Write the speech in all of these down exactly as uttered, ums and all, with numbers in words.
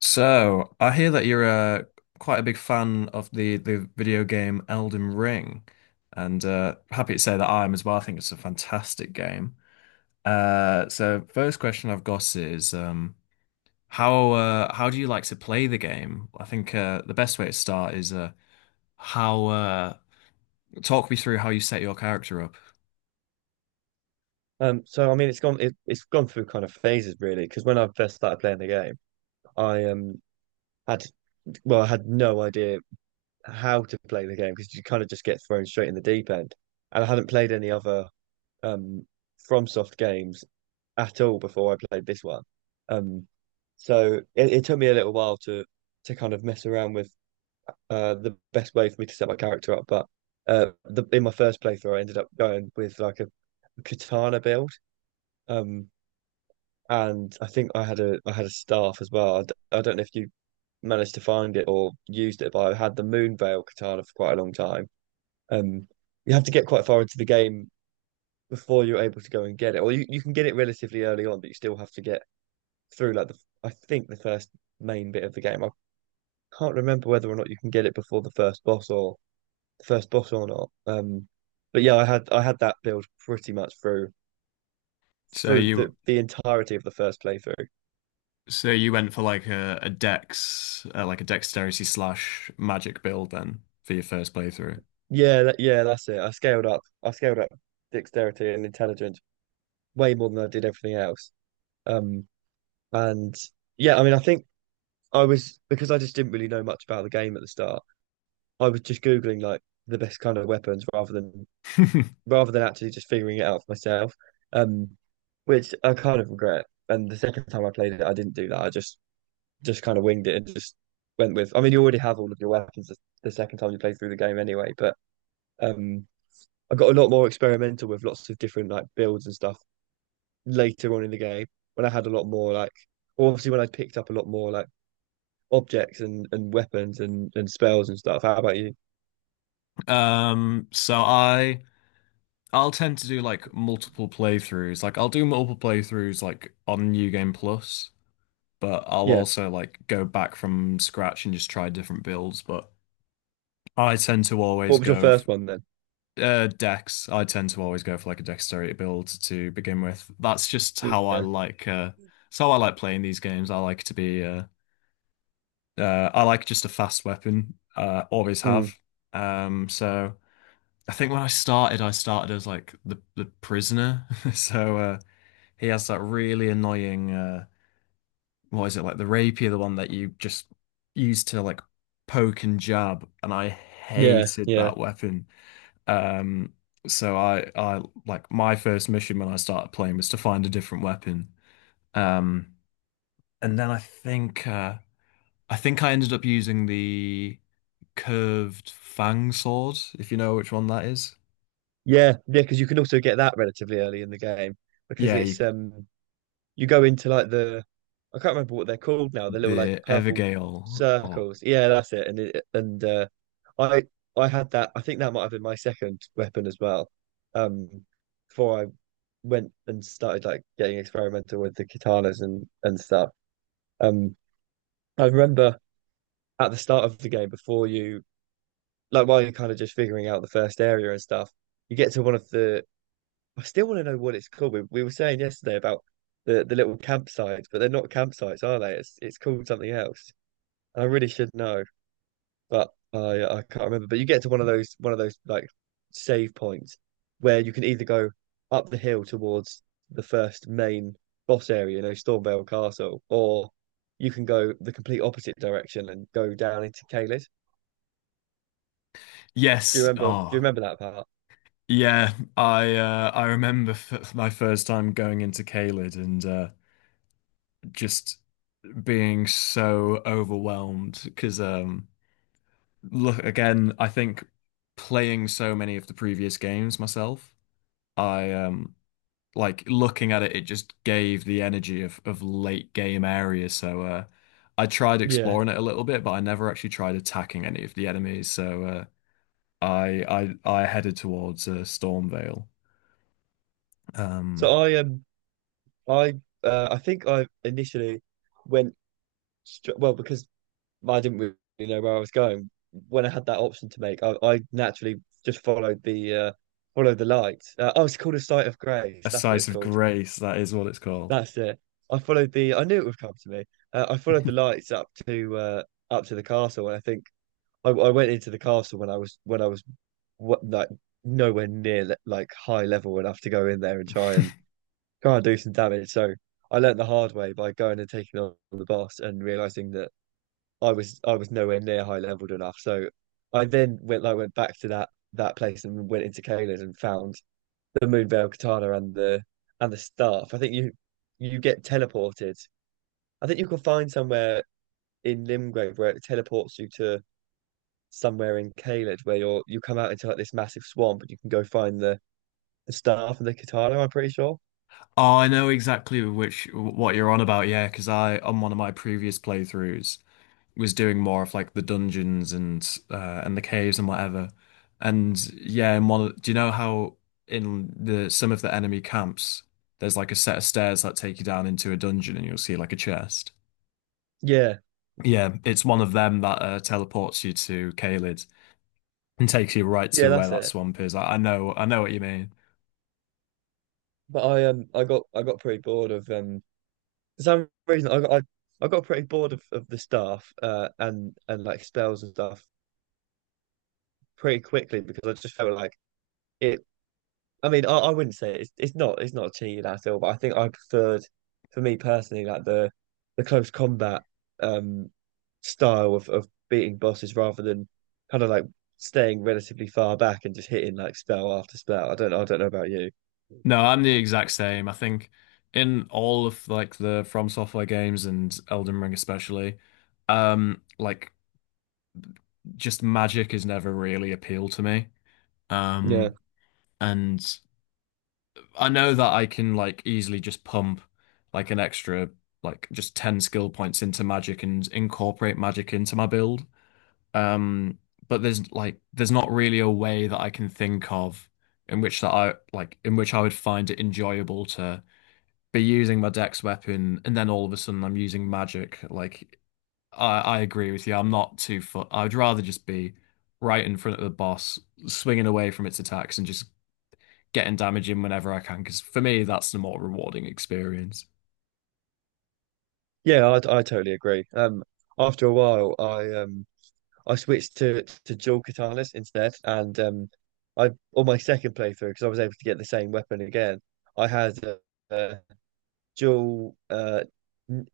So, I hear that you're uh, quite a big fan of the, the video game Elden Ring, and uh, happy to say that I am as well. I think it's a fantastic game. Uh, so, first question I've got is um, how uh, how do you like to play the game? I think uh, the best way to start is uh, how uh, talk me through how you set your character up. Um, so I mean, it's gone. It, it's gone through kind of phases, really. Because when I first started playing the game, I um had well, I had no idea how to play the game because you kind of just get thrown straight in the deep end, and I hadn't played any other um FromSoft games at all before I played this one. Um, so it, it took me a little while to to kind of mess around with uh the best way for me to set my character up. But uh, the, in my first playthrough, I ended up going with like a katana build. Um And I think I had a I had a staff as well. I, d I don't know if you managed to find it or used it, but I had the Moon Veil katana for quite a long time. Um, you have to get quite far into the game before you're able to go and get it, or you, you can get it relatively early on, but you still have to get through like the I think the first main bit of the game. I can't remember whether or not you can get it before the first boss or the first boss or not. Um, but yeah, I had I had that build pretty much through So through you the the entirety of the first playthrough. so you went for like a, a dex uh, like a dexterity slash magic build then for your first playthrough. Yeah, that, yeah, that's it. I scaled up. I scaled up dexterity and intelligence way more than I did everything else. Um, and yeah, I mean, I think I was because I just didn't really know much about the game at the start. I was just Googling like the best kind of weapons rather than rather than actually just figuring it out for myself. Um, which I kind of regret. And the second time I played it, I didn't do that. I just just kind of winged it and just went with. I mean, you already have all of your weapons the, the second time you play through the game anyway, but um. I got a lot more experimental with lots of different like builds and stuff later on in the game when I had a lot more like obviously when I picked up a lot more like objects and and weapons and and spells and stuff. How about you? Um, so I I'll tend to do like multiple playthroughs. Like I'll do multiple playthroughs like on New Game Plus, but I'll Yeah. also like go back from scratch and just try different builds. But I tend to What always was your go first f one then? uh, Dex. I tend to always go for like a dexterity build to begin with. That's just how I Yeah. like uh it's how I like playing these games. I like to be uh uh I like just a fast weapon. Uh, always Mm. have. Um so I think when I started, I started as like the the prisoner. So uh, he has that really annoying uh, what is it like the rapier, the one that you just use to like poke and jab, and I Yeah. hated Yeah. that weapon. Um, so I I like my first mission when I started playing was to find a different weapon. Um, and then I think uh, I think I ended up using the curved fang sword, if you know which one that is. Yeah. Yeah. Because you can also get that relatively early in the game because Yeah, you it's um you go into like the I can't remember what they're called now, the little like The purple Evergale. Oh, circles. Yeah, that's it. And it, and uh, I I had that. I think that might have been my second weapon as well. Um, before I went and started like getting experimental with the katanas and and stuff. Um, I remember at the start of the game before you like while you're kind of just figuring out the first area and stuff, you get to one of the I still want to know what it's called. We, we were saying yesterday about the, the little campsites, but they're not campsites, are they? It's it's called something else. I really should know, but I I can't remember. But you get to one of those one of those like save points where you can either go up the hill towards the first main boss area, you know, Stormvale Castle, or you can go the complete opposite direction and go down into Caelid. Do you yes. remember? Do you Oh, remember that part? yeah. I uh, I remember f my first time going into Caelid and uh, just being so overwhelmed because um, look again. I think playing so many of the previous games myself, I um like looking at it. It just gave the energy of of late game area. So uh, I tried Yeah. exploring it a little bit, but I never actually tried attacking any of the enemies. So. Uh, I I I headed towards uh, Stormvale. So Um, I um I uh, I think I initially went str- well, because I didn't really know where I was going. When I had that option to make, I, I naturally just followed the uh, followed the light. Uh, oh, it's called a sight of grace. a That's what it's sight of called. grace, that is what it's called. That's it. I followed the. I knew it would come to me. Uh, I followed the lights up to uh, up to the castle, and I think I, I went into the castle when I was when I was what like nowhere near le- like high level enough to go in there and try and try and do some damage. So I learned the hard way by going and taking on the boss and realizing that I was I was nowhere near high leveled enough. So I then went I went back to that that place and went into Kayla's and found the Moonveil Katana and the and the staff. I think you you get teleported. I think you can find somewhere in Limgrave where it teleports you to somewhere in Caelid where you're you come out into like this massive swamp and you can go find the, the staff and the katana, I'm pretty sure. Oh, I know exactly which what you're on about, yeah, because I on one of my previous playthroughs was doing more of like the dungeons and uh, and the caves and whatever. And yeah, in one, of- do you know how in the some of the enemy camps there's like a set of stairs that take you down into a dungeon and you'll see like a chest. Yeah, Yeah, it's one of them that uh, teleports you to Caelid and takes you right yeah, to where that's that it. swamp is. I, I know, I know what you mean. But I um I got I got pretty bored of um for some reason, I, I I got pretty bored of, of the staff uh, and and like spells and stuff pretty quickly because I just felt like it. I mean, I, I wouldn't say it's it's not it's not cheating at all, but I think I preferred, for me personally, like the the close combat um style of of beating bosses rather than kind of like staying relatively far back and just hitting like spell after spell. I don't I don't know about you. No, I'm the exact same. I think in all of like the From Software games and Elden Ring especially, um, like just magic has never really appealed to me. Yeah, Um, and I know that I can like easily just pump like an extra like just ten skill points into magic and incorporate magic into my build. Um, but there's like there's not really a way that I can think of in which that I like in which I would find it enjoyable to be using my dex weapon and then all of a sudden I'm using magic. Like I, I agree with you. I'm not too fu- I'd rather just be right in front of the boss, swinging away from its attacks and just getting damage in whenever I can. Because for me, that's the more rewarding experience. yeah, I I totally agree. Um, after a while, I um. I switched to to dual katanas instead, and um, I on my second playthrough because I was able to get the same weapon again. I had a, uh dual uh, N-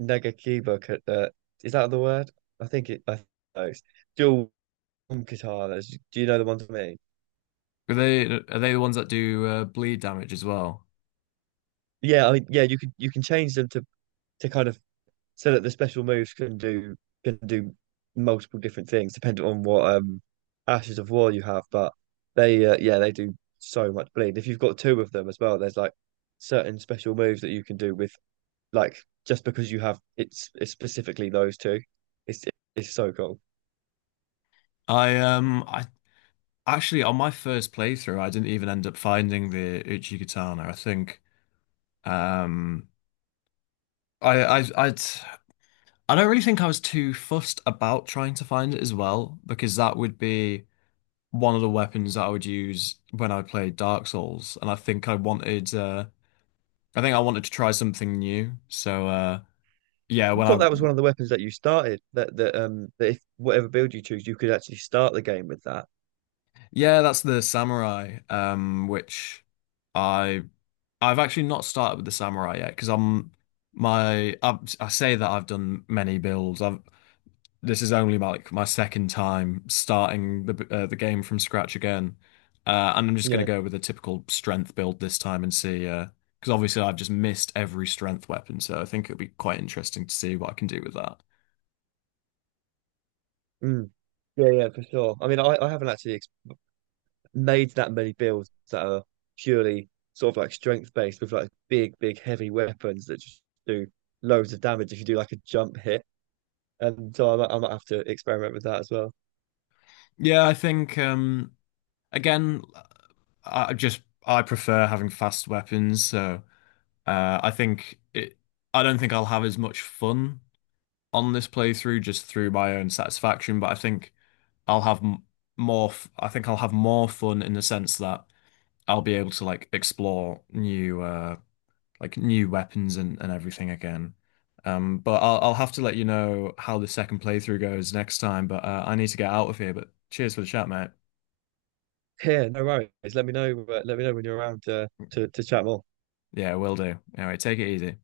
Nagakiba. Ka- Uh, is that the word? I think it. I think it's dual katanas. Do you know the ones I mean? Are they are they the ones that do uh, bleed damage as well? Yeah, I, mean, yeah. You can you can change them to to kind of so that the special moves can do can do multiple different things depending on what um Ashes of War you have. But they uh, yeah they do so much bleed. If you've got two of them as well, there's like certain special moves that you can do with like just because you have it's, it's specifically those two. It's it's so cool. I um I Actually, on my first playthrough, I didn't even end up finding the Uchi Katana. I think um, I, I, I'd, I don't really think I was too fussed about trying to find it as well, because that would be one of the weapons that I would use when I played Dark Souls, and I think I wanted, uh, I think I wanted to try something new. So uh, yeah, I when thought I, that was one of the weapons that you started that that um that if whatever build you choose, you could actually start the game with that. yeah, that's the samurai, um, which. I I've actually not started with the samurai yet because I'm my I, I say that I've done many builds. I've this is only my, like my second time starting the uh, the game from scratch again, uh, and I'm just going to Yeah. go with a typical strength build this time and see. Uh, because obviously I've just missed every strength weapon, so I think it'll be quite interesting to see what I can do with that. Mm. Yeah, yeah, for sure. I mean, I, I haven't actually made that many builds that are purely sort of like strength based with like big, big, heavy weapons that just do loads of damage if you do like a jump hit. And so I might, I might have to experiment with that as well. Yeah, I think um, again, I just I prefer having fast weapons, so uh, I think it. I don't think I'll have as much fun on this playthrough just through my own satisfaction, but I think I'll have m more. F I think I'll have more fun in the sense that I'll be able to like explore new uh like new weapons and and everything again. Um, but I'll I'll have to let you know how the second playthrough goes next time. But uh, I need to get out of here. But cheers for the chat, mate. Yeah, no worries. Let me know. uh, Let me know when you're around uh, to to chat more. Yeah, will do. Anyway, take it easy.